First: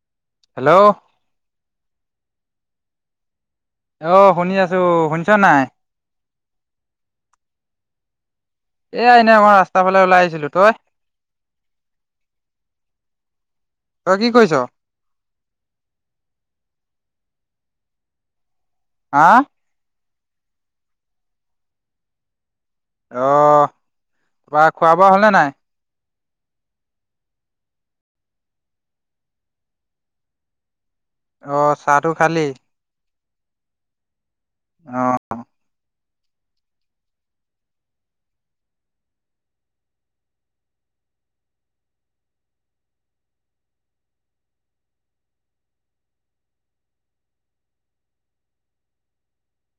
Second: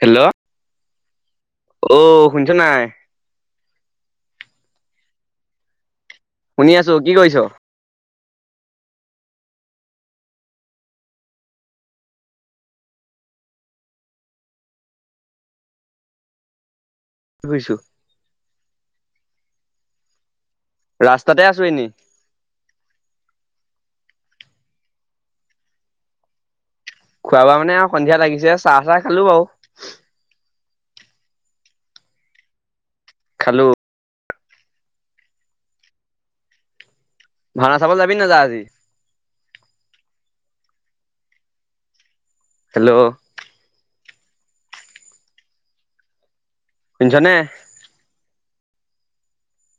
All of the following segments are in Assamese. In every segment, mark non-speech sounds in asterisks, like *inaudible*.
হেল্ল' হেল্ল' অ শুনিছ নাই? অহ শুনি আছো। শুনিছ নাই? শুনি আছো। কি কৰিছ? এ এনে মই ৰাস্তাৰ ফালে ওলাই আহিছিলো তই? তই কি কৈছ। ঘূৰিছো। হা। ৰাস্তাতে আছো এনেই। অহ ৱা খোৱা বোৱা হলেনে নাই। খোৱা বোৱা মানে আৰু সন্ধিয়া লাগিছে চাহ চাহ খালো বাও। অ চাহটো খালি। খালোঁ অ। ভাউনা চাবলৈ যাবি নাযাওঁ আজি? হেল্ল' শুনিছনে?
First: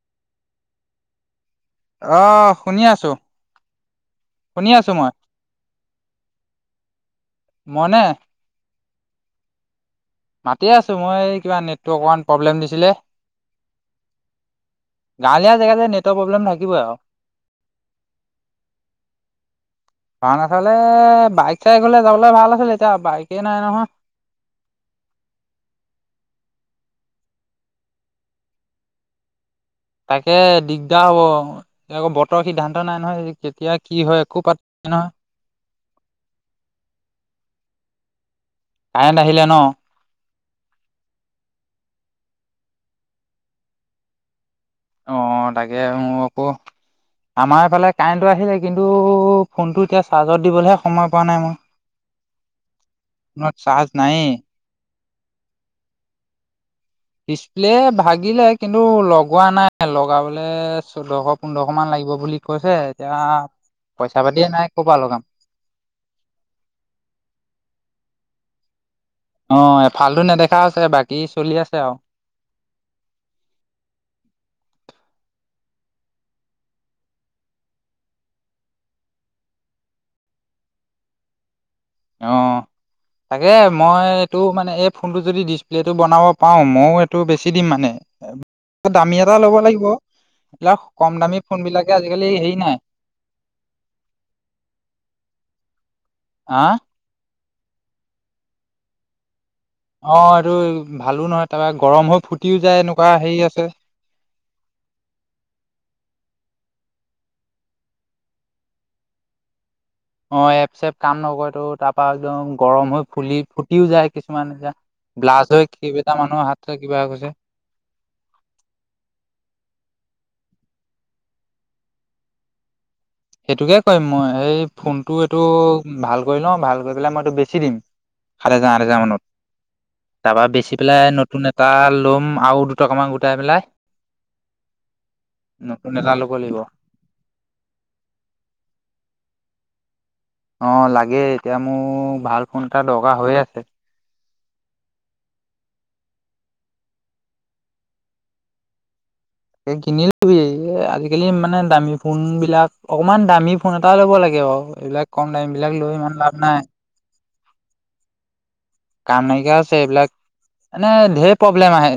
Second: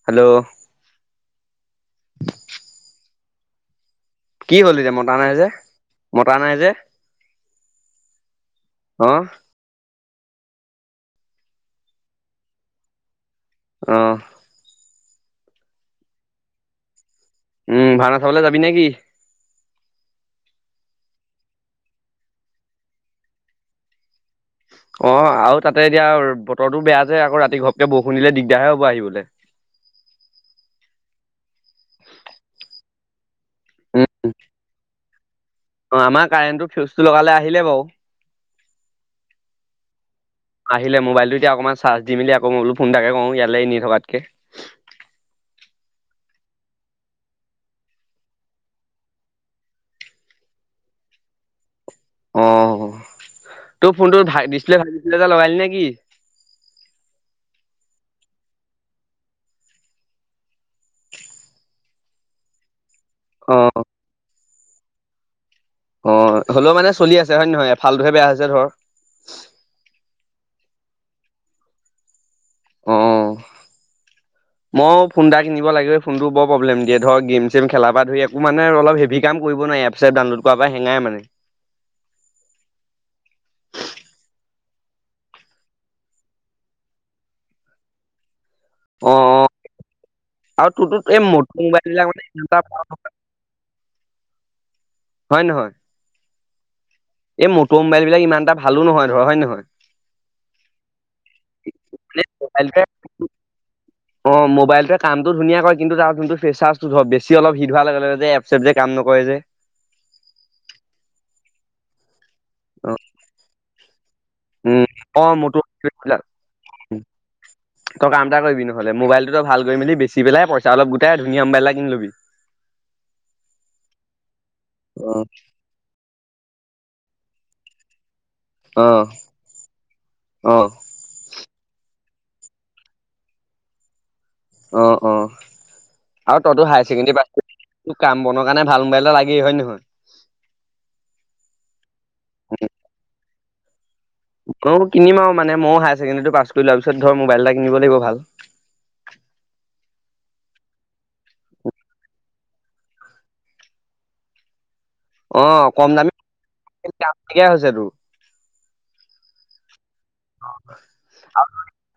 হেল্ল' অ শুনি আছো। কি শুনি হ'ল আছো এতিয়া মই মতা নাই যে মতা নাই যে। *inaudible* হা। মাতিয়ে আছো মই কিবা নেটৱৰ্ক অমান প্ৰব্লেম দিছিলে। অহ গাঁৱলীয়া জেগাতে নেটৰ প্ৰব্লেম থাকিবই আও। উম ভাওনা চাবলৈ যাবি নেকি? কাৰ নাচালে বাইক চাই গলে যাবলৈ ভাল আছিল এতিয়া বাইকে নাই নহয়। অ আৰু তাতে এতিয়া বতৰটো বেয়া যে আকৌ ৰাতি ঘপকে বৰষুণ দিলে দিগদাৰে হ'ব আহিবলে। তাকে দিগদাৰ হ'ব আকৌ বতৰৰ সিদ্ধান্ত নাই নহয়। তেতিয়া উম কি হয় একো পাত নহয়। অ আমাৰ কাৰেণ্টৰ ফিউজটো লগালে আহিলে বাও। কাৰেণ্ট আহিলে ন। আহিলে মোবাইলটো এতিয়া অকণমান চাৰ্জ দি মেলি আকৌ বোলো ফোনটাকে কৰওঁ ইয়ালৈ নি থকাতকে। অ তাগে অ ক আমাৰফালে কাৰেণ্টটো আহিলে কিন্তু ফোনটো এতিয়া চাৰ্জত দিবলৈহে সময় পোৱা নাই মই। অ ফোনত চাৰ্জ তোৰ ফোনটো নায়েই ভাই ডিছপ্লে ভাঙিছিলে ডিছপ্লে লগালে না কি ডিছপ্লে ভাগিলে কিন্তু লগোৱা নাই লগাবলৈ চৈধ্যশ পোন্ধৰশ মান লাগিব বুলি। কৈছে এতিয়া অ পইচা পাতিয়ে নাই ক'বা লগাম। অ হ'লেও মানে চলি আছে হয় নে নহয় এফালটোহে বেয়া হৈছে ধৰ। অ এফালটো নেদেখা আছে বাকী চলি আছে আও। অ'। মইো ফোন এটা কিনিব লাগিবেই ফোনটো বৰ প্ৰব্লেম দিয়ে ধৰক গেম-চেম খেলা পৰা ধৰি একো মানে অলপ হেভি কাম কৰিব এপ চেপ ডাউনলোড কৰা পৰা সেঙাই মানে। অ'। তাকে মই এইটো মানে এই ফোনটো যদি ডিচপ্লেটো বনাব পাৰো মইও এইটো বেছি দিম মানে। অ দামী এটা অ ল'ব লাগিব। আৰু এইবিলাক তোৰতোত কম এই দামী ফোন মটৰ বিলাকে মোবাইল আজিকালি হেৰি বিলাক নাই মানে *unintelligible* হয় নহয়? আহ? এই মটৰ মোবাইল বিলাক ইমান এটা ভালো নহয় ধৰ হয় নে নহয়? অ', এইটো ভালো নহয় তাৰপৰা গৰম মানে হৈ ফুটিও যায় মোবাইলটোৱে এনেকুৱা হেৰি আছে। অ', মোবাইলটোৱ কামটো ধনীয়া কৰে কিন্তু তাৰ যোনটো ফেচাৰ্ টো ধৰ বেছি অলপ হিট হোৱাৰ লগে-লগে যে এপ চেপ যে কাম নকৰে। যে অ', এপ চেপ কাম নকৰে তো তাৰ পৰাা একদম অ। গৰম হৈ ফুলি ফুটিও যায়। কিছুমান এতিয়া উম অ ব্লাছ মটৰ হৈ বিলাক কিবটা মানুহৰ হাত কিবা গৈছে তই কাম এটা কৰিবিহ'লে মোবাইলটোো ভাল কৰি মেলি বেছি পেলাই পইচা অলপ গোটেই ধুনীয়াম বাইলা কিনি লবি সেইটোকে কৰিম মই এই ফোনটো অ', এইটো ভাল কৰি লৈ, ভাল কৰি পেলাই মই এইটো বেছি দিম সাত হাজাৰ আঠ হোজাৰ অ', মানত, তাৰাবা বেচি পেলাই নতুন এটা ল'ম আৰু দুটকামান গোটাই পেলাই অ'-অ', নতুন এটা ল'ব আৰু লাগিব তইতো হায়াৰ ছেকেণ্ডৰী পছ *unintelligible* কাম বন কাৰণে ভাল মোবাইল লাগেই হয় নহয়? অ', লাগে এতিয়া মোৰ ভাল ফোন এটা দৰকাৰ হৈ আছে। অ', কিনম আৰু মানে ময়ো হায়াৰ ছেকেণ্ডেৰী টো পাছ কৰি লোৱাৰ পিছত ধৰ মোবাইল এটা কিনিব লাগিব ভাল *inaudible* এই কিনি লবি এ আজিকালি মানে দামী ফোন বিলাক অকমান দামী ফোন এটা ল'ব লাগে বাৰু। এইবিলাক কম দামি বিলাক লৈ ইমান লাভ নাই। কে হৈছে তোৰ কাম নাইকিয়া আছে এইবিলাক, মানে ধঢেৰ প্ৰব্লেম আহে।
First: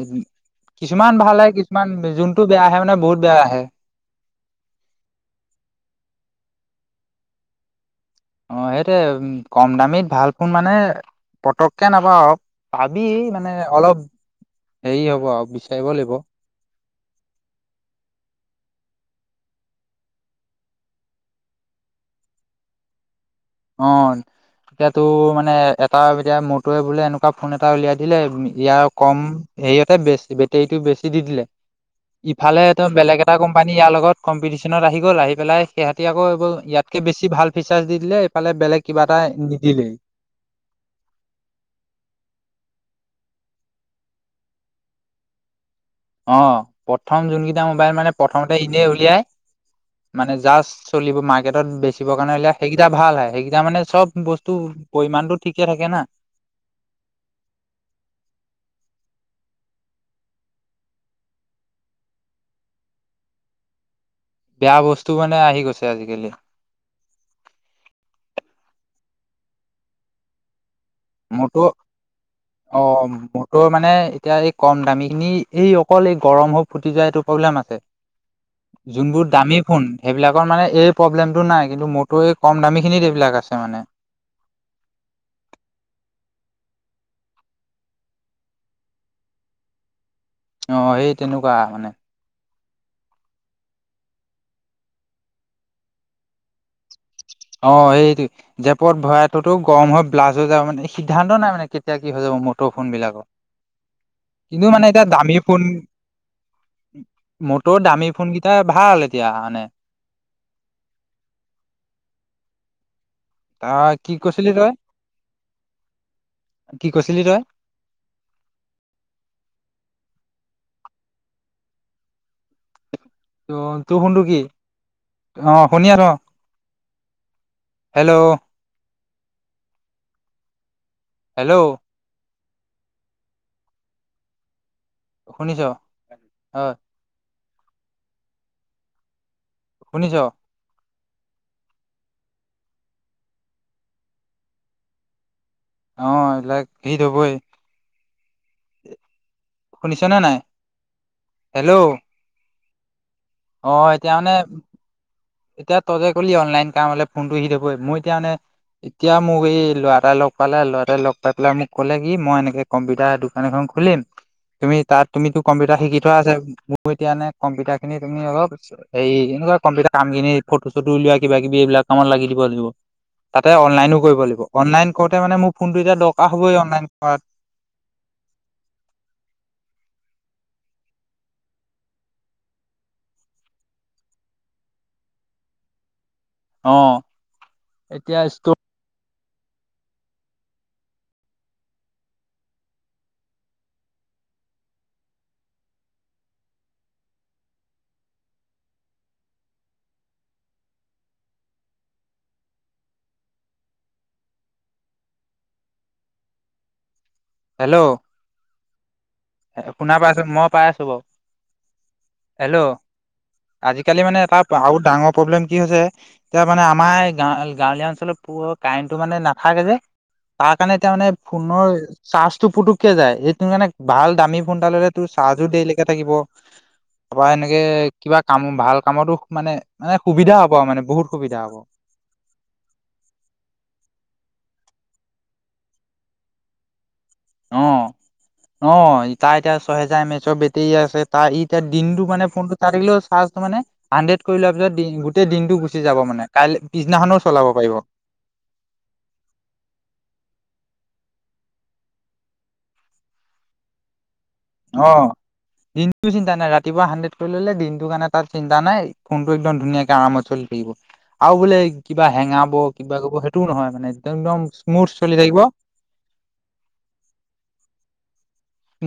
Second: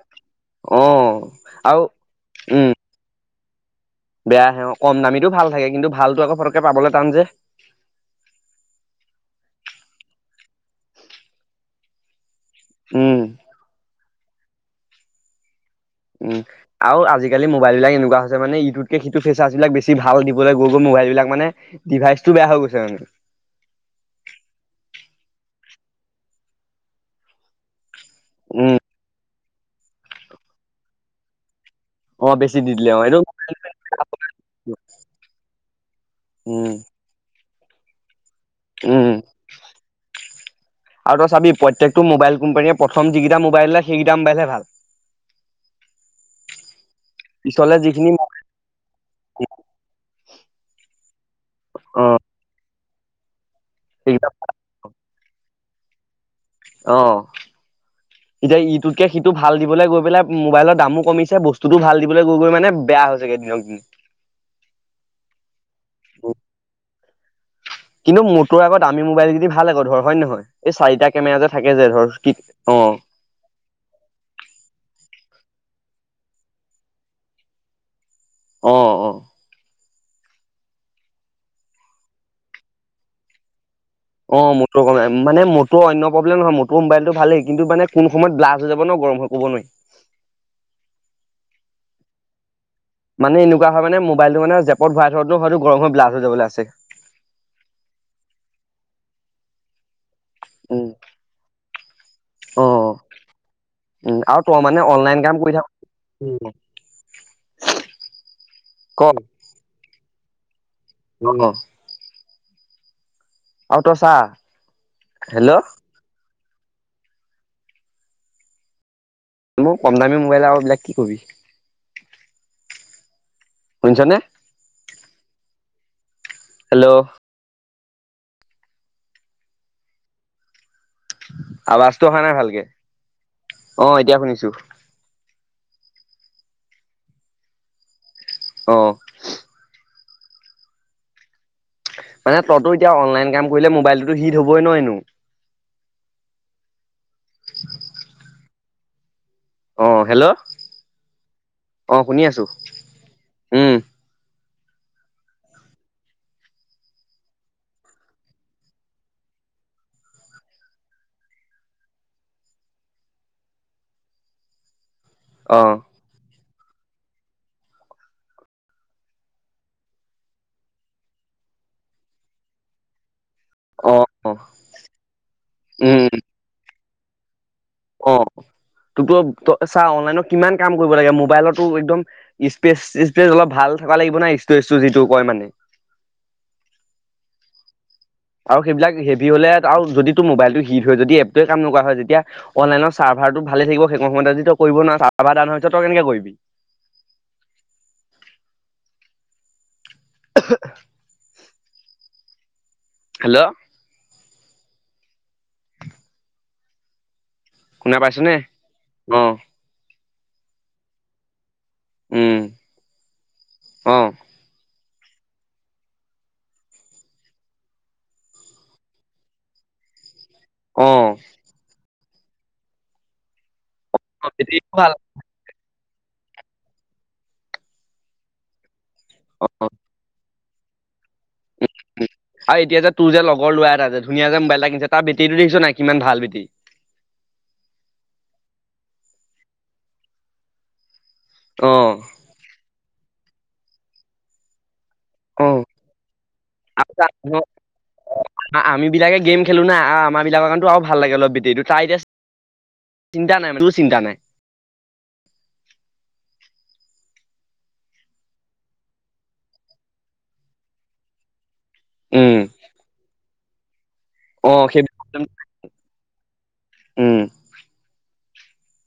অ'। কিছুমান ভালে আৰু কিছুমান যোনতটো বেয়া আহে মানে বহুত বেয়া আহে। বেয় আহে অ', কম দামীটো ভাল থাকে কিন্তু ভালতো আকৌ ফটককে পাবলৈ টান যে। অ', সেইটো কম দামীত ভাল ফোন মানে পতককে নাপাও। পাবি উম। মানে অলপ হেৰি হ'ব আৰু বিচাৰিব লাগিব উম', আৰু আজিকালি মোবাইল বিলাক এনেকুৱা হৈছে মানে ইটোত কেই হিটো ফেচাৰছ বিলাক বেছি ভাল দিবলৈ গৈ-গৈ মোবাইল বিলাক মানে ডিভাইচটো বেয়া হৈ গৈছে মানে অ', এতিয়া তোৰ মানে এটা এতিয়া মোৰটে বোলে এনেকুৱা ফোন এটা উলিয়াই দিলে উম। ইয়াৰ কম হেৰিয়তে বেছি বেটেৰীটো বেছি দি দিলে। অ বেছি ইফালে দি এটো দিলে অ এইটো বেলেগ এটা কোম্পানী ইয়াৰ লগত কম্পিটিশ্যনত আহি গ'ল আহি পেলাই সিহঁতি আকৌ এইবোৰ উম ইয়াত কে বেছি ভাল ফিচাৰছ দি দিলে এইফালে বেলেগ কিবা উম এটা নিদিলেই আৰু তই চাবি প্ৰতকটো মোবাইল কোম্পান প্ৰথ যি কটা মো মোবাইল ওলাই হেকিতা মোবাইল হে ভাল অ', প্ৰথম যোনকেইটা পিছলে মোবাইল যিখিনি মানে প্ৰথমতে এনে উলিয়াই মানে জাষ্ট চলিব মাৰ্কেটত অ বেচিবৰ কাৰণে উলিয়াই সেই ভাল হয় সেইকেইটা মানে চব সেইকেইটা বস্তুৰ পৰিমানটো ঠিকে থাকে না। অ'। এতিয়া ইটোতকে সিটো ভাল দিবলৈ গৈ পেলাই মোবাইলৰ দামো কমিছে বস্তুতটো ভাল দিবলৈ গৈ-গৈ মানে বেয়া হৈছে গে দিনক দিন। বেয়া বস্তু মানে আহি গৈছে। আজিকালি কিন্তু মতৰ আকো দামি মোবাইল খিনি ভাল আকৌ ধৰ হয় নে নহয়? এই চাৰিটা কেমেৰা যে মটোৰ থাকে যে ধৰ কি অ মটোৰ মানে এতিয়া এই কম দামী খিনি এই অকল এই গৰম হ ফুটি যোৱা এইটো প্ৰব্লেম আছে অ অ যোনবোৰ দামী ফোন সেইবিলাকৰ মানে এই প্ৰব্লেমটো নাই কিন্তু মোৰতো এই কম দামীখিনিত এইবিলাক আছে মানে। অ মটৰ ক মানে মৰ অন্য প্ৰব্লেম নহয় মটৰ মোবাইলটো ভালেই কিন্তু মানে কোন সময়ত ব্লাষ্ট হৈ যাব ন *unintelligible* মই কব নোৱাৰি। *unintelligible* অ সেই তেনেকুৱা মানে মানে এনেকুৱা হয় মানে মোবাইলটো মানে জেপত ভৰাই থো হয়ো গৰম হৈ ব্লাষ্ট হৈ যাবলৈ আছে। অ সেইটো জেপত ভৰাইথৌতেও গৰম হয়। *unintelligible* প্লাছ হৈ যাব মানে উম, সিদ্ধান্ত নাই মানে কেতিয়া কি হৈ যাব মটৰ ফোন বিলাকৰ *unintelligible* আৰু তই কিন্তু মানে এতিয়া অনলাইন কাম দামী কৰি থাক ফোন মটৰ দামী ফোন কেইটা ভাল এতিয়া মানে *unintelligible* মানে *unintelligible* ত কি কৰিছিলি তই? হেল্ল' কি কৈছিলি তই? মোৰ কম দামী মোবাইল আৰু এইবিলাক কি কবি। *unintelligible* ত তোৰ শুনিছনে? শুধো কি অ শুনি আছো অ *unintelligible* হেল্ল'। হেল্ল' হেল্ল' আৱাজটো অহা নাই ভালকে অ এতিয়া শুনিছো। শুনিছ অ। অ। শুনিছ। মানে তইতো এতিয়া অনলাইন কাম কৰিলে মোবাইলটোতো শিট হবই এনেইও। *unintelligible* অ ল হিত হবই *unintelligible* অ শুনিছ নে নাই হেল্ল' হেল্ল' অ শুনি আছো। অ উম, এতিয়া মানে এতিয়া ততে কলি অনলাইন কাম হলে ফোনটো সি থবই মই এতিয়া মানে। *unintelligible* এতিয়া মোক এই ল'ৰাএটাই লগ পালে লৰাএটাই লগ পাই পেলাই মোক ক'লে কি মই এনেকে কম্পিউটাৰ দোকান এখন। *unintelligible* খুলিম তুমি তাত তুমিতো অ', কম্পিউটাৰ শিকি থোৱা আছে মোৰ এতিয়ানে কম্পিউটাৰ খিনি তুমি অলপ হেৰি এনেকুৱা কম্পিউটাৰ। *unintelligible* কাম কিনি ফটো চটো উলওা কিবা কিবি এইবিলাক আমাৰ লাগি দিব লাগিব। তাতে অনলাইনো অ', কৰিব অ', লাগিব অনলাইন কৰোতে মানে মোৰ ফোনটো এতিয়া উম, দৰকাৰ হ'বই অনলাইন কৰাত। *unintelligible* অ তোৰতো ত চা অনলাইনত কিমান কাম কৰিব লাগে মোবাইলতো একদম স্পেচ স্পেচ অলপ ভাল। *unintelligible* ভাল থকা লাগিব ন ই যিটো কয় মানে। অ। এতিয়া ষ্ট আৰু সেইবিলাক সেই। যি হ'লে আৰু যদি তোৰ মোবাইলটো হিট হয় যদি এপটোৱে কাম নকৰা হয় তেতিয়া অনলাইনৰ চাৰ্ভাৰটো ভাল থিব সেই সময়। *unintelligible* য কৰিব নোৱাৰ চাৰ্ভাৰ ডাউন হৈছে তই কেনেকে কৰিবি। *unintelligible* *inaudible* হেল্ল' হেল্ল' শুনা পাইছেনে? শুনা পাই আছো মই পাই আছো বাৰু *unintelligible* উম হেল্ল' অ আজিকালি মানে তাৰ ডাঙৰ প্ৰব্লেম কি হৈছে এতিয়া মানে আমাৰা গাঁৱলীয়া অঞ্চলত প কাৰেণ্টটো মানে নাথাকে যে *unintelligible* তাৰ কাৰণে অ তাৰ মমানে ফোনৰ চাৰ্জটো পুটুককে যায় সটো মানে। *unintelligible* ভাল দামী ফোন এটা বেটেৰীটো ললে ভাল তোৰ চাৰ্জো দেৰিলৈকে থাকিব তাৰপৰা এনেকে কিবা কামো ভাল। *unintelligible* কামতো মানে অ মানে সুবিধা হ'ব আৰু মানে বহুত। সুবিধা হ'ব আৰু এতিয়া যে তোৰ যে লগৰ লৰা এটা যে ধুনীয়া যে মবাইলাক নি *unintelligible* তাৰ বেটিটো দেখিছ নাই কিমান ভাল বেটি। অ অ তা এতিয়া ছহেজাৰ মেচৰ বেটি আছে ত ইতিয়া অ দিনতটো মানে ফোনতটো তা থাকিলেও চাৰ্টো মানে আনডেট কৰি লোৱাৰ পিছত গোটেই অ দিনটো গুচি যাব মানে কাই আৰু পিছদিনাখনো তাৰ চলাব পাৰিব আমি বিলাকে গেম খেলো নাই আমাৰ বিলাকৰ কাৰণো অলপ ভাল লাগে অলপ বেটিটো তাই এতিয়া চিন্তা নাই মান তোৰ চিন্তা নাই অ দিনটো চিন্তা নাই ৰাতিপুৱা হাণ্ড্ৰেড কৰি ললে দিনটোৰ কাৰণে তাত চিন্তা নাই ফোনটো একদম ধুনীয়াকে আৰামত চল আৰু বোলে কিবা উম হেঙাব কিবা কৰিব সেইটোও নহয় মানে একদম অ সেই স্মুথ চলি থাকিব উম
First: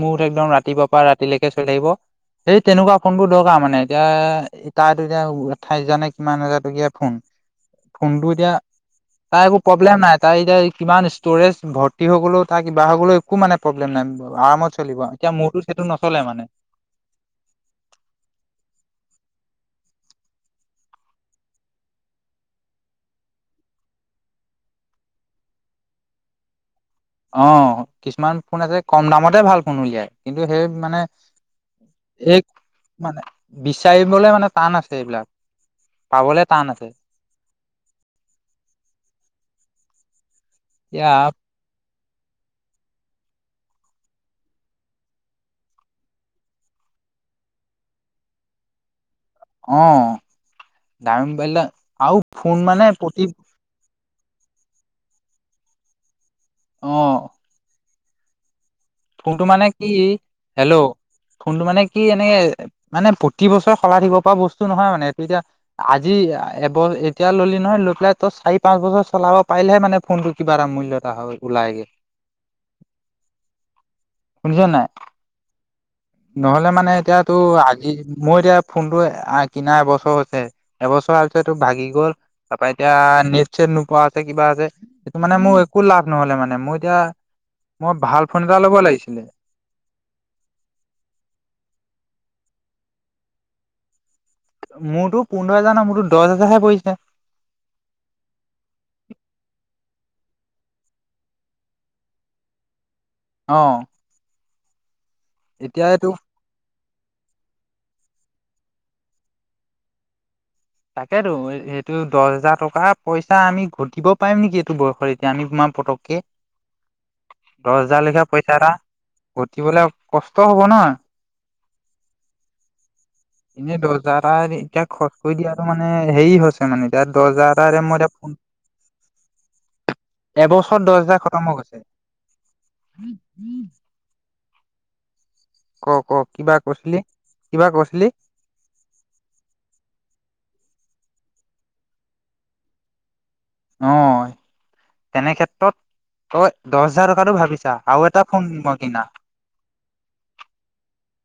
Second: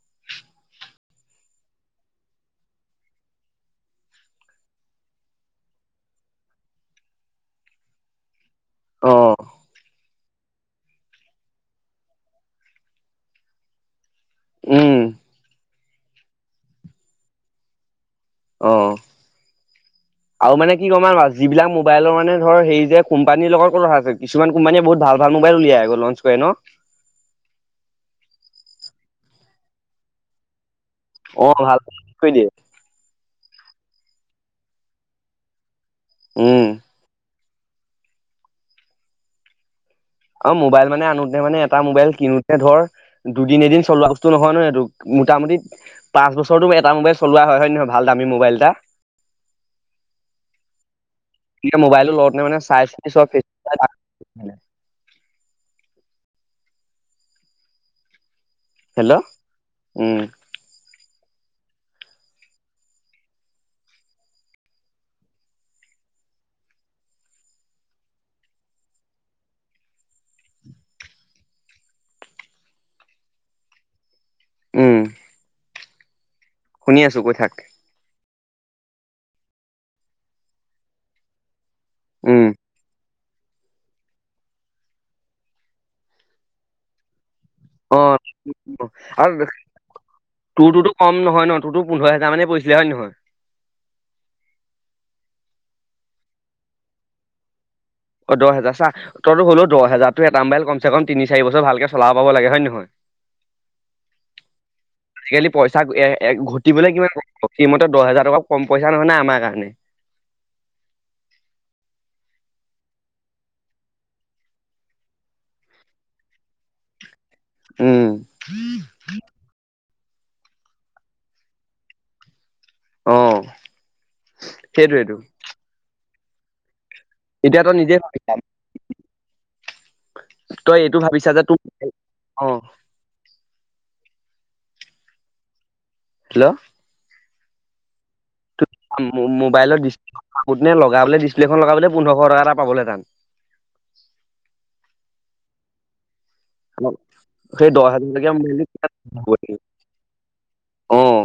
মঠ একদম ৰাতিপুৱাৰ পৰা ৰাতিলৈকে চৈ আহিব এইেই তেনেকুৱা ফোনবোৰ দৰকাৰ মানে এতিয়া তাতো এতিয়া আঠাইছ হাজাৰ নে কিমান হাজাৰ টকীয়া ফোন ফোনটো এতিয়া অ তাৰ একো প্ৰব্লেম নাই তাৰ এতিয়া কিমান ষ্ট'ৰেজ ভৰ্তি হৈ গ'লও তাৰ কিবা হৈ গ'লেও একো মানে প্ৰব্লেম নাই আৰামত উম চলিব এতিয়া মোৰতো সেইটো নচলে মানে অহ আৰু মানে কি ক'ম আৰু যিবিলাক মোবাইলৰ মানে ধৰ হে যে কোম্পানীৰ লগত কথা আছে কিছুমান কোম্পানীয়ে বহুত ভাল ভাল মোবাইল উলিয়াই আৰু লঞ্চ কৰে ন অ কিছুমান ফোন এছে কম দামতে ভাল ফোন উলিয়াই কিন্তু সেই মানে অ ভাল কৰি এই দিয়ে মানে বিচাৰিবলে মানে টান আছে এইবিলাক পাবলে টান উম আছে অ মোবাইল মানে এতিয়া আনো নে মান এটা মোবাইল কিনোতে ধৰ দুদিন এদিন চলোৱা বস্তু নহয় নয় এই মোটামুটি পাঁচ বছৰৰতো এটা মোবাইল চলোৱা হয় নে নহয় ভাল দামী মোবাইল এটা অ ডামি মোবাইল এতিয়া মোবাইলটো আৰু লওঁতে ফোন চাই মানে চিতি চব প্ৰতি ফেচি, অহ হেল্ল' ফোনটো মানে কি উম হেল্ল' ফোনটো মানে কি এনেকে মানে প্ৰতি বছৰ শলাই থাকিব পৰা বস্তু নহয় মানে এইটো এতিয়া আজি যি এব এতিয়া ল'লি নহয় লৈ পেলাই তই চাৰি পাঁচ বছৰ চলাব পাৰিলেহে মানে ফোনটো কিবা এটা মূল্যত ত হয় ওলাইগে *inaudible* শুনিছ নাই উম নহলে মানে শুনি আছো কৈ এতিয়াতো থাক আজি মোৰ এতিয়া ফোন টো কিনা এবছৰ হৈছে এবছৰ পিছতটো ভাগি গ'ল উম তাৰপৰা এতিয়া নেট চেট নোপোৱা আছে কিবা আছে সেইটো মানে মোৰ একো লাভ নহলে মানে মই এতিয়া মই অ ভাল ফোন এটা ল'ব লাগিছিলে আৰু তুমি কম নহয় ন তোৰতো পোন্ধৰ হেজাৰ মানে পৰিছিলে হয়ে নহয় মোৰতো পোন্ধৰ হাজাৰ ন মোৰতো দহ হাজাৰহে পৰিছে অ দহ হাজজাৰ চ তো হ'লো দহ হেজাৰতটো এটা মো্বাইল কমে কম তিনি চাৰি বছৰ ভালকে চলাব পাব লাগে হয় নে নহয় অ আজিকালি পইচা এতিয়া এইটো ঘটিবলৈ কিমান সিমতে দহ হাজাৰ টকা কম পইচা নহয় নাই আমাৰ কাৰণে তাকেতো এইটো দহ হোজাৰ টকা পইচা আমি ঘটিব পাৰিম নেকি এইটো বয়সত এতিয়া আমি- পটককে হয়। দহ হোজাৰ লেখা পইচা এটা ঘটিবলৈ কষ্ট হব ন অ এনেই দজাৰ এতিয়া সেইটোৱেইটো খচ মানে হেৰি হৈছে মানে এতিয়া দহ তই হাজাৰট মই নিজে এতিয়া ভাবিছা ফোন তই এবছৰত দহ এইটো হাজাৰ ভাবিছা যে খতম হৈ তোৰ অ গৈছে ক ক কিবা কৈছিলি কিবা কৈছিলি। তো। মোবাইলত ডিছপ্লে খন লগাবলে ডিছপ্লেখন লগাবলৈ পোন্ধৰশ টকা এটা পাবলেতান। অ তেনে ক্ষেত্ৰত। অ দহ হাজাৰ টকাটো সেই ভাবিছা দহ আৰু এটা হাজাৰলৈকে ফোন মই কিনা। অহ।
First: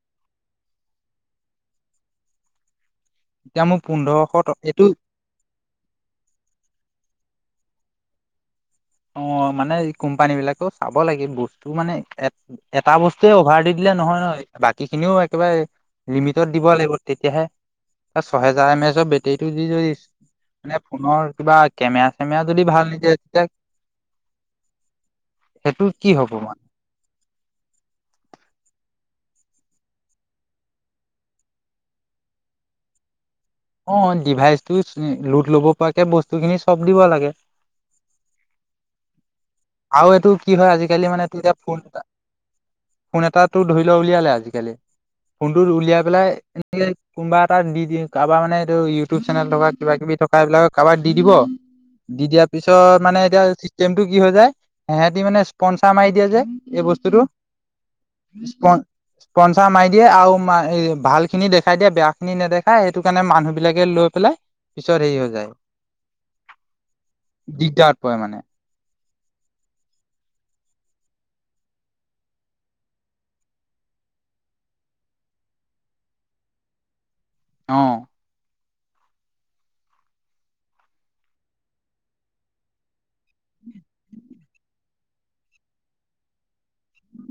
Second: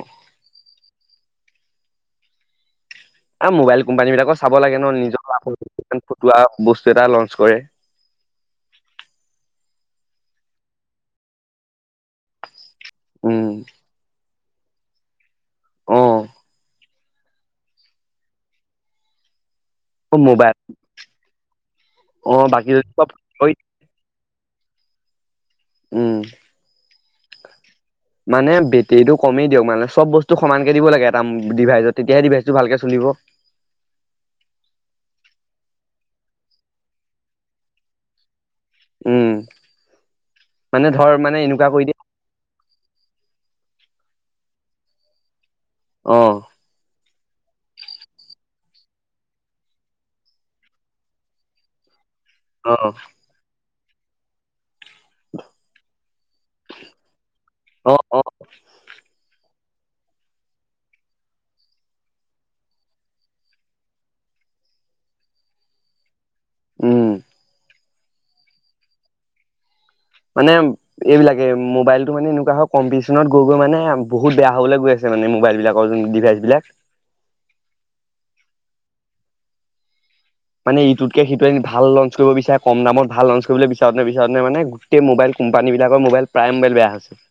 আ এতিয়া মোৰ মোবাইল কোম্পানী পোন্ধৰশ বিলাকো চাব টকা লাগে এইটো ন নিজৰ লা ফটোৱা বস্তু এটা লঞ্চ কৰে। অ মানে কোম্পানী বিলাকও চাব লাগে বস্তু মানে। এটা বস্তুৱে উম অভাৰ দি দিলে নহয় নহয়। বাকী খিনিও একেবাৰে অ লিমিটত দিব লাগিব তেতিয়াহে ছহেজাৰ এম এচৰ বেটেৰী। য যদি অ মোবাইল মানে ফোনৰ কিবা কেমেৰা অ চেমেৰা যদি বাকী ভাল চব নিদিয়ে তেতিয়া। সেইটো কি উম হ'ব মানে। মানে বেটেৰীটো কমেই দিয়ক মানে চব বস্তু সমানকে দিব লাগে এটা ডিভাইজত তেতিয়াহে ডিভাইচটো ভালকে চলি। দিব। অ ডিভাইচটো লোড ল'ব পৰাকে বস্তুখিনি চব দিব লাগে। উম। আৰু এইটো কি হয় আজিকালি ধৰ মানে তেতিয়া এনেকুৱা ফোন কৰি দিয়ে এটা। ফোন এটাটো ধৰি লোৱা উলিয়ালে আজিকালি ফোনটোত উলিয়াই অ পেলাই এনেকে। কোনোবা এটাত দিয়ে কাৰোবাৰ মানে এইটো ইউটিউব চেনেল থকা কিবা কিবি থকা এইবিলাক কাৰোবাক দি দিব। দি দিয়াৰ অ পিছত মানে এতিয়া চিষ্টেম টো কি হৈ যায়। সেতি মানে স্পনচাৰ মাৰি দিয়ে যে এই বস্তুটো। অ অ চাৰ মাৰি দিয়ে আৰু ভাল খিনি দেখাই দিয়ে বেয়া খিনি নেদেখাই সেইটো কাৰণে মানুহ বিলাকে লৈ পেলাই। পিছত হেৰি হৈ যায় উম দিগদাৰত পৰে মানে। মানে এইবিলাকে মোবাইলতটো মানে এনেকুৱা হয় কম্পিটিচনত গৈ গৈ মানে বহুত বেয়া হবলৈ গৈ আছে। মানে মোবাইল বিলাক ডিভাইচ বিলাক। অ। মানে ইউটটোতকে সিটো ভাল লঞ্চ কৰিব বিচাৰে কম দামত ভাল লঞ্চ কৰিবলৈ বিচাৰো বিচোৰোতে মানে গোটেই মোবাইল। কোম্পানী বিলাকৰ মোবাইল প্ৰায় মোবাইল বেয়া হৈছে।